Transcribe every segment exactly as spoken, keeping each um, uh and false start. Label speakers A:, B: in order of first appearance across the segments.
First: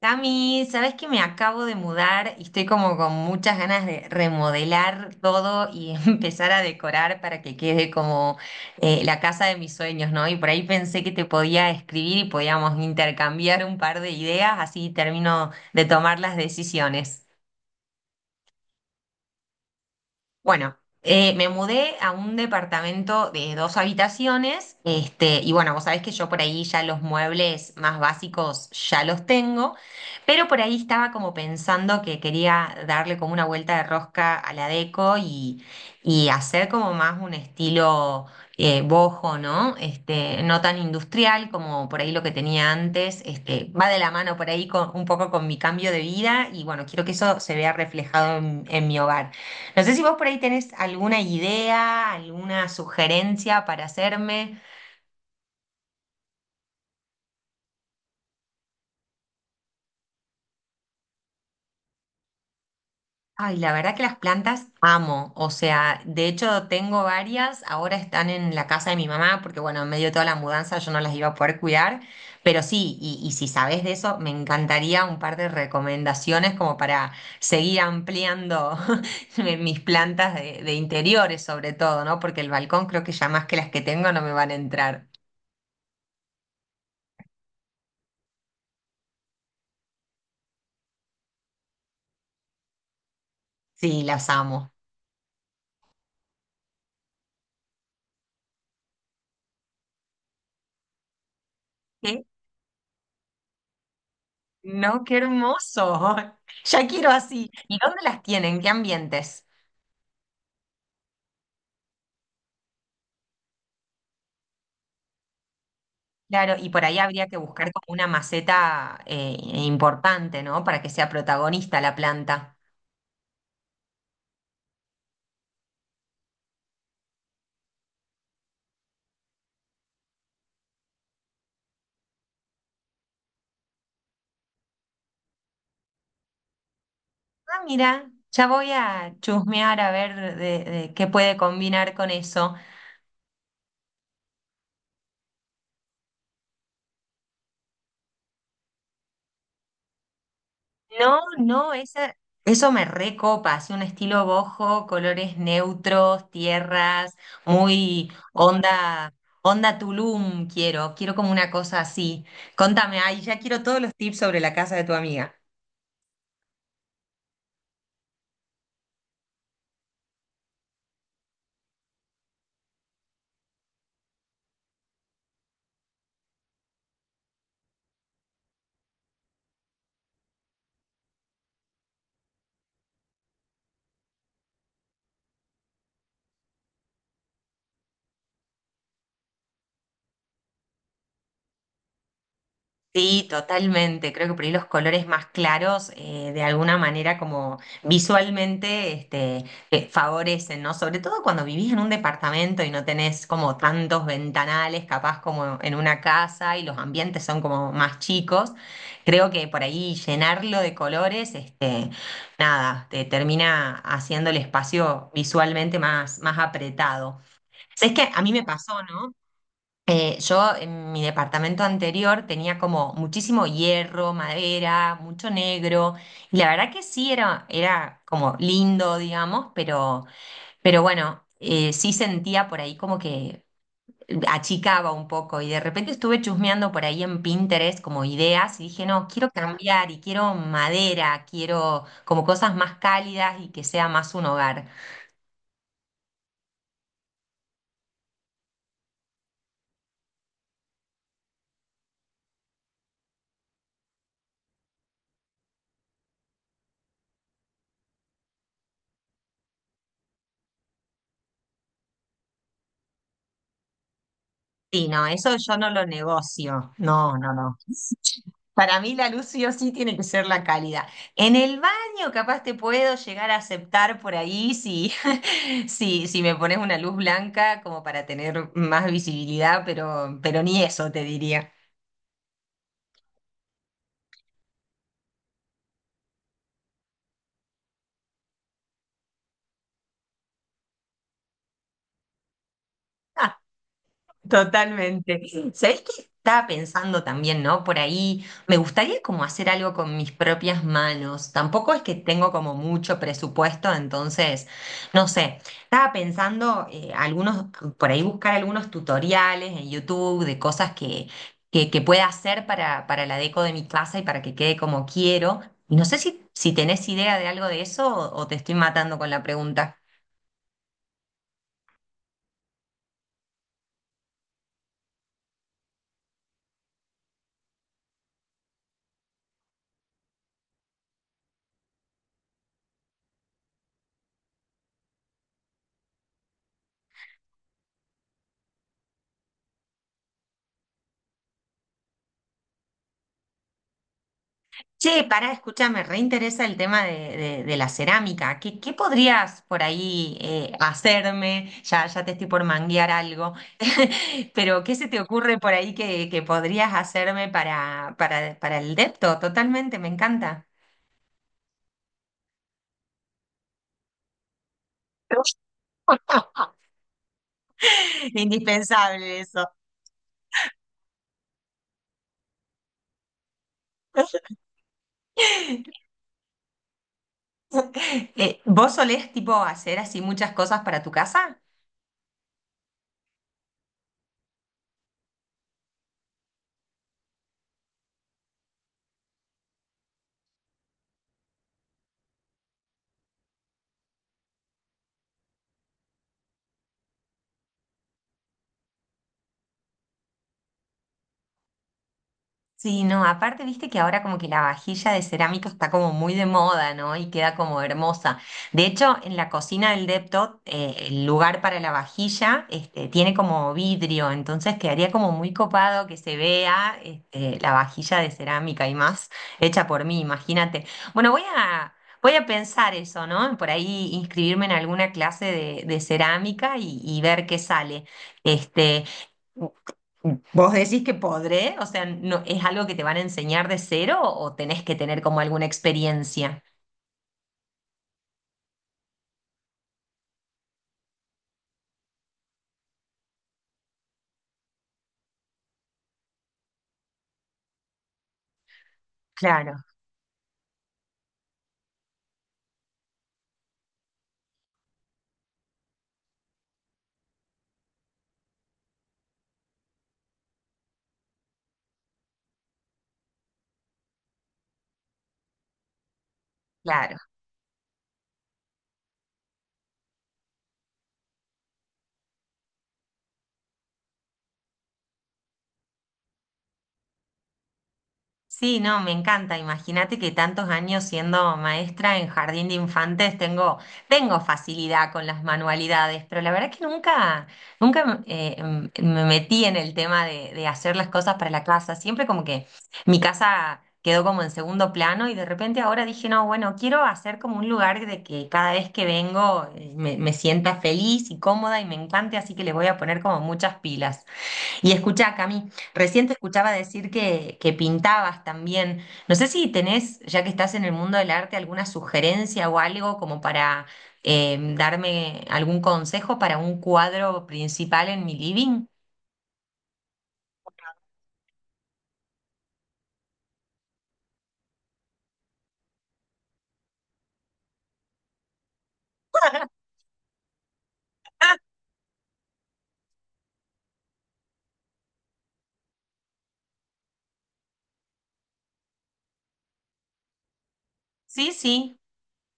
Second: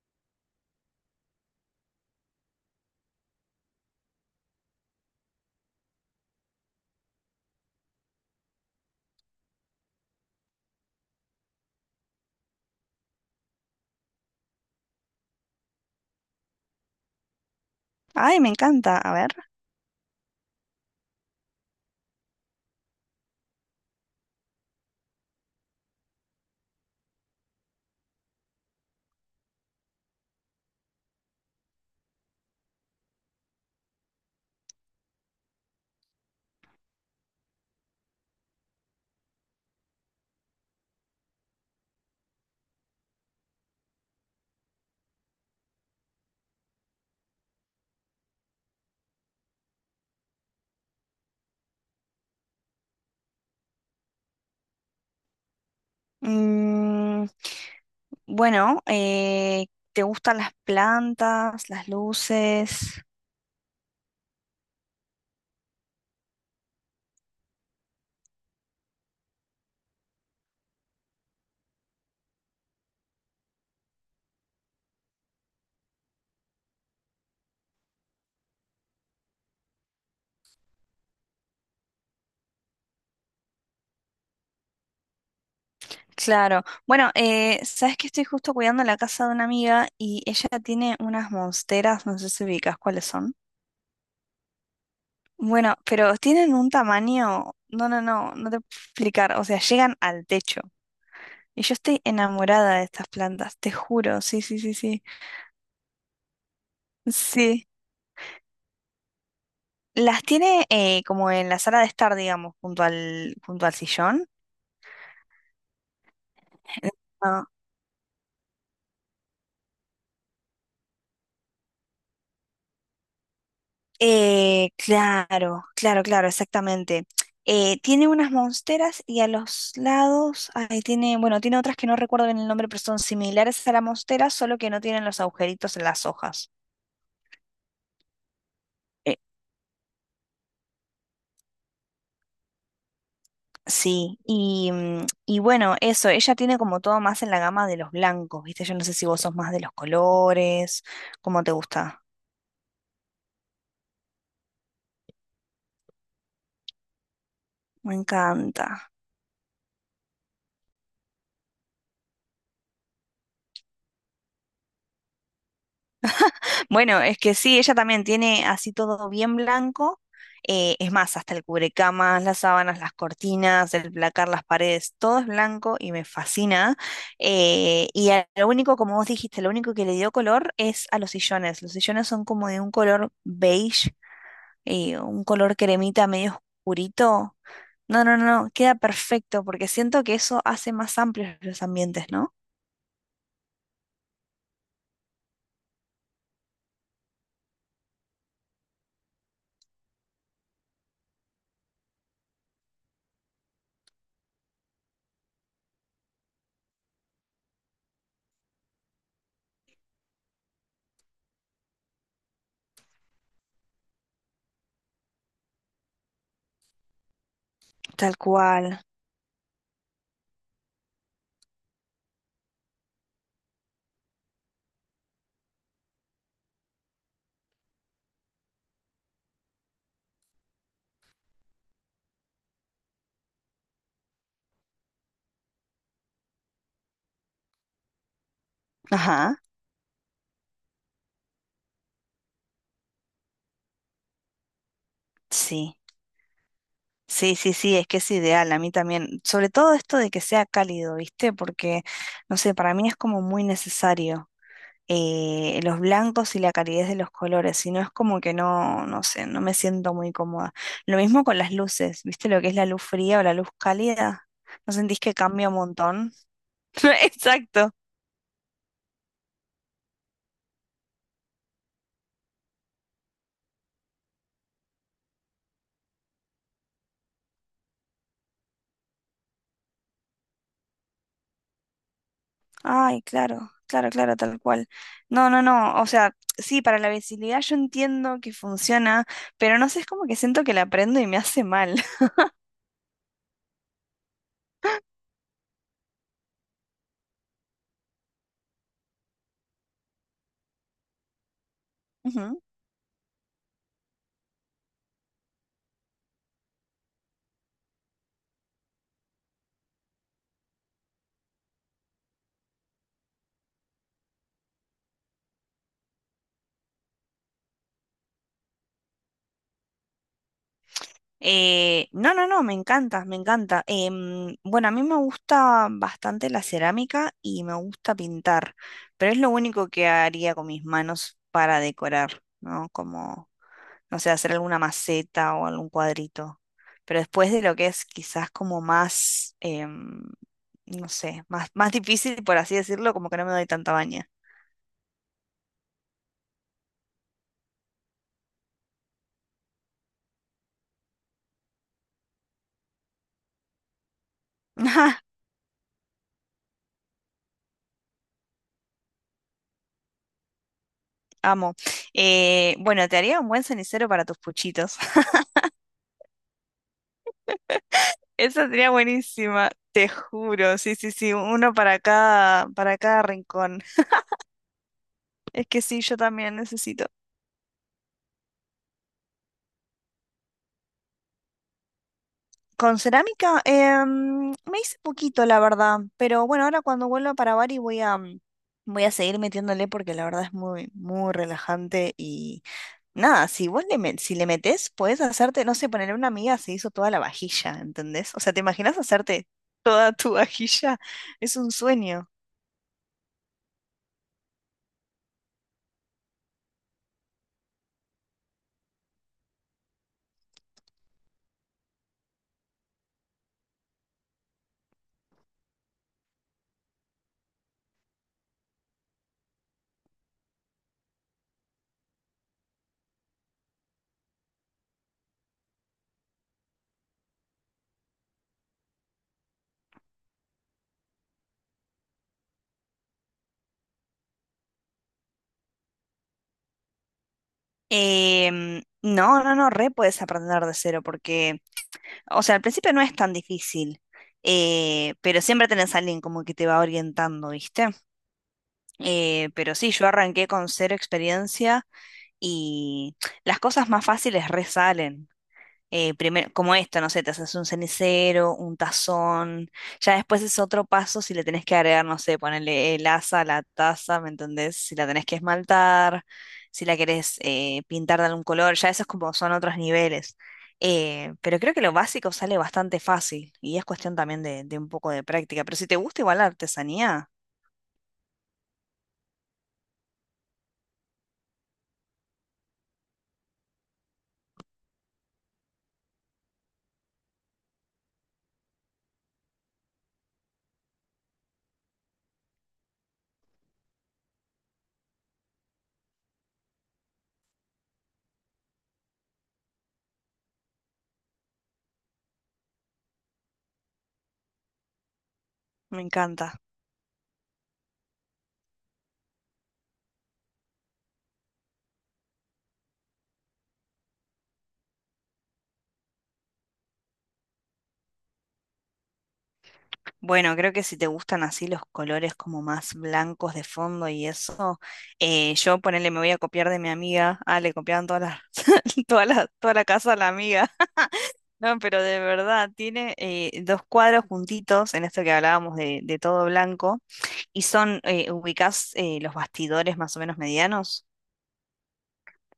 A: Cami, sabes que me acabo de mudar y estoy como con muchas ganas de remodelar todo y empezar a decorar para que quede como eh, la casa de mis sueños, ¿no? Y por ahí pensé que te podía escribir y podíamos intercambiar un par de ideas, así termino de tomar las decisiones.
B: Ay, me encanta. A ver.
A: Bueno, eh, me mudé a un departamento de dos habitaciones, este, y bueno, vos sabés que yo por ahí ya los muebles más básicos ya los tengo, pero por ahí estaba como pensando que quería darle como una vuelta de rosca a la deco y, y hacer como más un estilo eh, boho, ¿no? Este, no tan industrial como por ahí lo que tenía antes, este, va de la mano por ahí con- un poco con mi cambio de vida y bueno, quiero que eso se vea reflejado en en mi hogar. No sé si vos por ahí tenés alguna idea, alguna sugerencia para hacerme.
B: Mm, bueno, eh, ¿te gustan las plantas, las luces?
A: Ay, la verdad que las plantas amo. O sea, de hecho tengo varias. Ahora están en la casa de mi mamá porque, bueno, en medio de toda la mudanza yo no las iba a poder cuidar. Pero sí, y, y si sabés de eso, me encantaría un par de recomendaciones como para seguir ampliando mi- mis plantas de, de interiores sobre todo, ¿no? Porque el balcón creo que ya más que las que tengo no me van a entrar.
B: Claro. Bueno, eh, sabes que estoy justo cuidando la casa de una amiga y ella tiene unas monsteras, no sé si ubicas cuáles son.
A: Sí, las amo.
B: Bueno, pero tienen un tamaño, no, no, no, no te puedo explicar. O sea, llegan al techo. Y yo estoy enamorada de estas plantas, te juro. Sí, sí, sí, sí.
A: No, qué hermoso. Ya quiero así.
B: Sí.
A: ¿Y dónde las tienen? ¿Qué ambientes?
B: Las tiene eh, como en la sala de estar, digamos, junto al, junto al sillón.
A: Claro, y por ahí habría que
B: No.
A: buscar como una maceta eh, importante, ¿no? Para que sea protagonista la planta.
B: Eh, claro, claro, claro, exactamente. Eh, tiene unas monsteras y a los lados, ahí tiene, bueno, tiene otras que no recuerdo bien el nombre, pero son similares a la monstera, solo que no tienen los agujeritos en las hojas.
A: Ah, mira, ya voy a
B: Eh,
A: chusmear a ver de, de qué puede combinar con eso.
B: sí, y, mm, y bueno, eso, ella tiene como todo más en la gama de los blancos, ¿viste? Yo no sé si vos sos más de los colores,
A: No,
B: ¿cómo te
A: no,
B: gusta?
A: esa, eso me recopa, así un estilo bojo, colores neutros, tierras,
B: Me
A: muy
B: encanta.
A: onda, onda Tulum quiero, quiero como una cosa así. Contame, ay, ya quiero todos los tips sobre la casa de tu amiga.
B: Bueno, es que sí, ella también tiene así todo bien blanco. Eh, es más, hasta el cubrecamas, las sábanas, las cortinas, el placar, las paredes, todo es blanco y me fascina. Eh, y a- lo único, como vos dijiste, lo único que le dio color es a los sillones. Los sillones son como de un color beige, eh, un color cremita medio oscurito. No, no, no, queda perfecto porque siento que eso hace más amplios los ambientes, ¿no?
A: Sí, totalmente. Creo que por ahí los colores más claros, eh, de alguna manera, como visualmente, este, eh, favorecen, ¿no? Sobre todo cuando vivís en un departamento y no tenés como tantos ventanales, capaz como en una casa y los ambientes son como más chicos. Creo que por ahí llenarlo de colores, este, nada, te termina haciendo el espacio visualmente más, más apretado. Es que
B: Tal
A: a mí me
B: cual.
A: pasó, ¿no? Eh, yo en mi departamento anterior tenía como muchísimo hierro, madera, mucho negro, y la verdad que sí era, era como lindo, digamos, pero, pero bueno, eh, sí sentía por ahí como que achicaba un poco y de repente estuve chusmeando por ahí en Pinterest como ideas y dije, no, quiero
B: Ajá,
A: cambiar y quiero madera, quiero como cosas más cálidas y que sea más un hogar.
B: sí. Sí, sí, sí, es que es ideal, a mí también. Sobre todo esto de que sea cálido, ¿viste? Porque, no sé, para mí es como muy necesario eh, los blancos y la calidez de los colores, si no es como que no, no sé, no me siento muy cómoda. Lo mismo con las luces, ¿viste? Lo que es la luz fría o la luz cálida, ¿no
A: Sí,
B: sentís
A: no,
B: que
A: eso
B: cambia un
A: yo no lo
B: montón?
A: negocio. No, no, no.
B: Exacto.
A: Para mí la luz sí o sí tiene que ser la cálida. En el baño capaz te puedo llegar a aceptar por ahí si, si, si me pones una luz blanca como para tener más visibilidad, pero, pero ni eso te diría.
B: Ay, claro, claro, claro, tal cual. No, no, no, o sea, sí, para la visibilidad yo entiendo que funciona, pero no sé, es como que siento que la prendo y me hace mal.
A: Totalmente. ¿Sabés qué estaba pensando también, no? Por ahí me gustaría como hacer algo con mis propias manos. Tampoco es que tengo como mucho presupuesto, entonces, no sé. Estaba pensando eh, algunos, por ahí buscar algunos tutoriales en YouTube de cosas que, que, que pueda hacer para, para la deco de mi casa y para que quede como quiero. Y no sé si, si tenés idea de algo de eso o o te estoy matando con la pregunta.
B: Eh, no, no, no, me encanta, me encanta. Em, bueno, a mí me gusta bastante la cerámica y me gusta pintar, pero es lo único que haría con mis manos para decorar, ¿no? Como, no sé, hacer alguna maceta o algún cuadrito. Pero después de lo que es quizás como más, em, no sé, más, más difícil, por así decirlo, como que no me doy tanta baña.
A: Che, pará, escúchame, reinteresa el tema de, de- de la cerámica. ¿Qué, Qué podrías por ahí eh, hacerme? Ya, ya te estoy por manguear algo, pero ¿qué se te ocurre por ahí que, que podrías hacerme para, para, para el depto? Totalmente, me encanta.
B: Amo. Eh, bueno, te haría un buen cenicero para tus puchitos. Esa sería
A: Indispensable eso.
B: buenísima, te juro. Sí, sí, sí, uno para cada, para cada rincón. Es que sí, yo también necesito.
A: Eh, ¿vos solés tipo hacer así muchas cosas para tu casa?
B: Con cerámica, em, me hice poquito, la verdad. Pero bueno, ahora cuando vuelva para Bari voy a, mm, voy a seguir metiéndole porque la verdad es muy, muy relajante. Y nada, si vos le, met- si le metés, podés hacerte, no sé, ponerle una amiga se hizo toda la vajilla, ¿entendés? O sea, ¿te imaginas hacerte toda tu vajilla? Es un sueño.
A: Sí, no, aparte viste que ahora como que la vajilla de cerámica está como muy de moda, ¿no? Y queda como hermosa. De hecho, en la cocina del Deptot, eh, el lugar para la vajilla, este, tiene como vidrio, entonces quedaría como muy copado que se vea, este, la vajilla de cerámica y más hecha por mí, imagínate. Bueno, voy a, Voy a pensar eso, ¿no? Por ahí inscribirme en alguna clase de, de cerámica y, y ver qué sale. Este. ¿Vos decís que podré? O sea, no, ¿es algo que te van a enseñar de cero o tenés que tener como alguna experiencia?
B: Em, no, no, no, re puedes aprender de cero porque, o sea, al principio no es tan difícil, eh, pero siempre tenés a alguien como que te va orientando, ¿viste? Eh,
A: Claro,
B: pero sí, yo arranqué con cero experiencia y las cosas más fáciles resalen eh, primero, como esto, no sé, te haces un cenicero, un tazón, ya después es otro paso si le tenés que agregar, no sé, ponerle el asa a la taza, ¿me entendés? Si la tenés que esmaltar, si la
A: claro.
B: querés eh, pintar de algún color, ya esos como son otros niveles. Eh, pero creo que lo básico sale bastante fácil y es cuestión también de, de un poco de práctica. Pero si te gusta igual la artesanía,
A: Sí, no, me encanta. Imagínate que tantos años siendo maestra en jardín de infantes tengo, tengo facilidad con las manualidades, pero la verdad que nunca, nunca eh, em, me metí en el tema de, de hacer las cosas para la casa. Siempre como que mi casa quedó como en segundo plano y de repente ahora dije, no, bueno, quiero hacer como un lugar de que cada vez que vengo eh, me, me sienta feliz y cómoda y me encante, así que le voy a poner como muchas pilas. Y escuchá, Cami,
B: me
A: recién te
B: encanta.
A: escuchaba decir que, que pintabas también. No sé si tenés, ya que estás en el mundo del arte, alguna sugerencia o algo como para eh, darme algún consejo para un cuadro principal en mi living.
B: Bueno, creo que si te gustan así los colores como más blancos de fondo y eso, eh, yo ponele, me voy a copiar de mi amiga. Ah, le copiaban todas las, toda la, toda la casa a la amiga.
A: Ah,
B: No, pero de verdad, tiene eh, dos cuadros juntitos en esto que hablábamos de, de todo blanco y son, eh, ubicás eh, los bastidores más o menos medianos.
A: sí, sí.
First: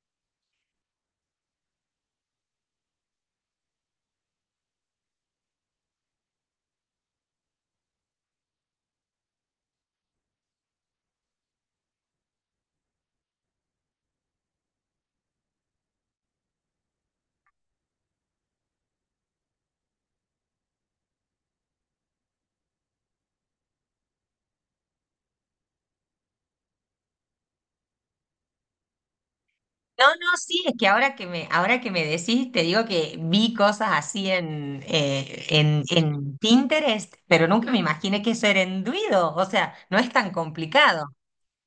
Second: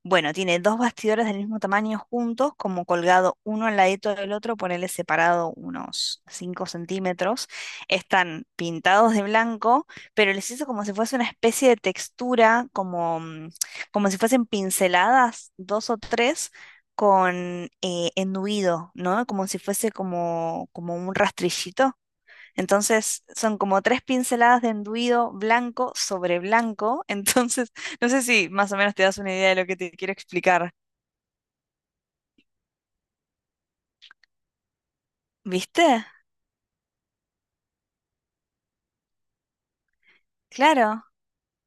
B: Bueno, tiene dos bastidores del mismo tamaño juntos, como colgado uno al ladito del otro, ponele separado unos cinco centímetros. Están pintados de blanco, pero les hizo como si fuese una especie de textura, como, mm, como si fuesen pinceladas, dos o tres, con eh, enduido, ¿no? Como si fuese como, como un rastrillito. Entonces son como tres pinceladas de enduido blanco sobre blanco. Entonces, no sé si más o menos te das una idea de lo que te
A: No,
B: quiero
A: no, sí,
B: explicar.
A: es que ahora que me, ahora que me decís, te digo que vi cosas así en, eh,
B: ¿Viste?
A: en, en Pinterest, pero nunca me imaginé que eso era enduido. O sea, no es tan
B: Claro.
A: complicado.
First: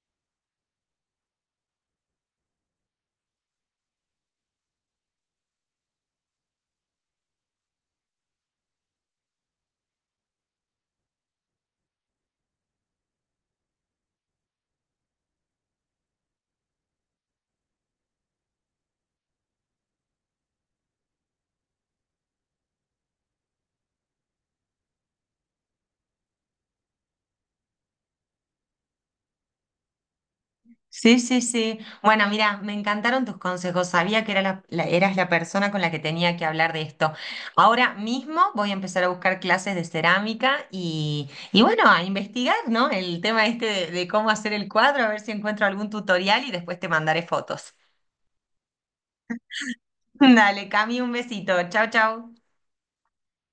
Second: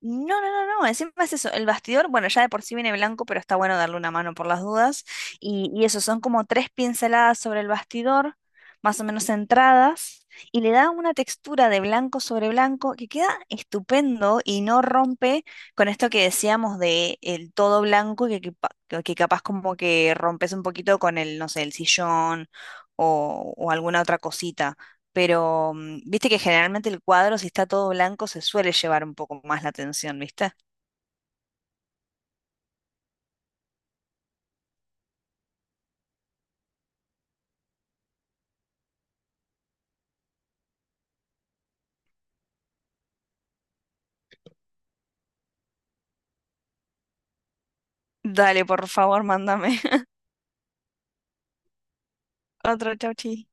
B: No, no, no, no, encima es eso, el bastidor, bueno, ya de por sí viene blanco, pero está bueno darle una mano por las dudas. Y, y eso, son como tres pinceladas sobre el bastidor, más o menos centradas, y le da una textura de blanco sobre blanco que queda estupendo y no rompe con esto que decíamos de el todo blanco, que, que, pa- que- que capaz como que rompes un poquito con el, no sé, el sillón o, o alguna otra cosita pero mm, viste que generalmente el cuadro, si está todo blanco, se suele llevar un poco más la atención, ¿viste?
A: Sí, sí, sí. Bueno, mira, me encantaron tus consejos. Sabía que era la- la- eras la persona con la que tenía que hablar de esto. Ahora mismo voy a empezar a buscar clases de cerámica y, y bueno, a investigar, ¿no? El tema este de, de cómo hacer el cuadro, a ver si encuentro algún tutorial y después te mandaré fotos.
B: Dale, por favor, mándame
A: Dale, Cami, un besito. Chau, chau.
B: otro chauchi.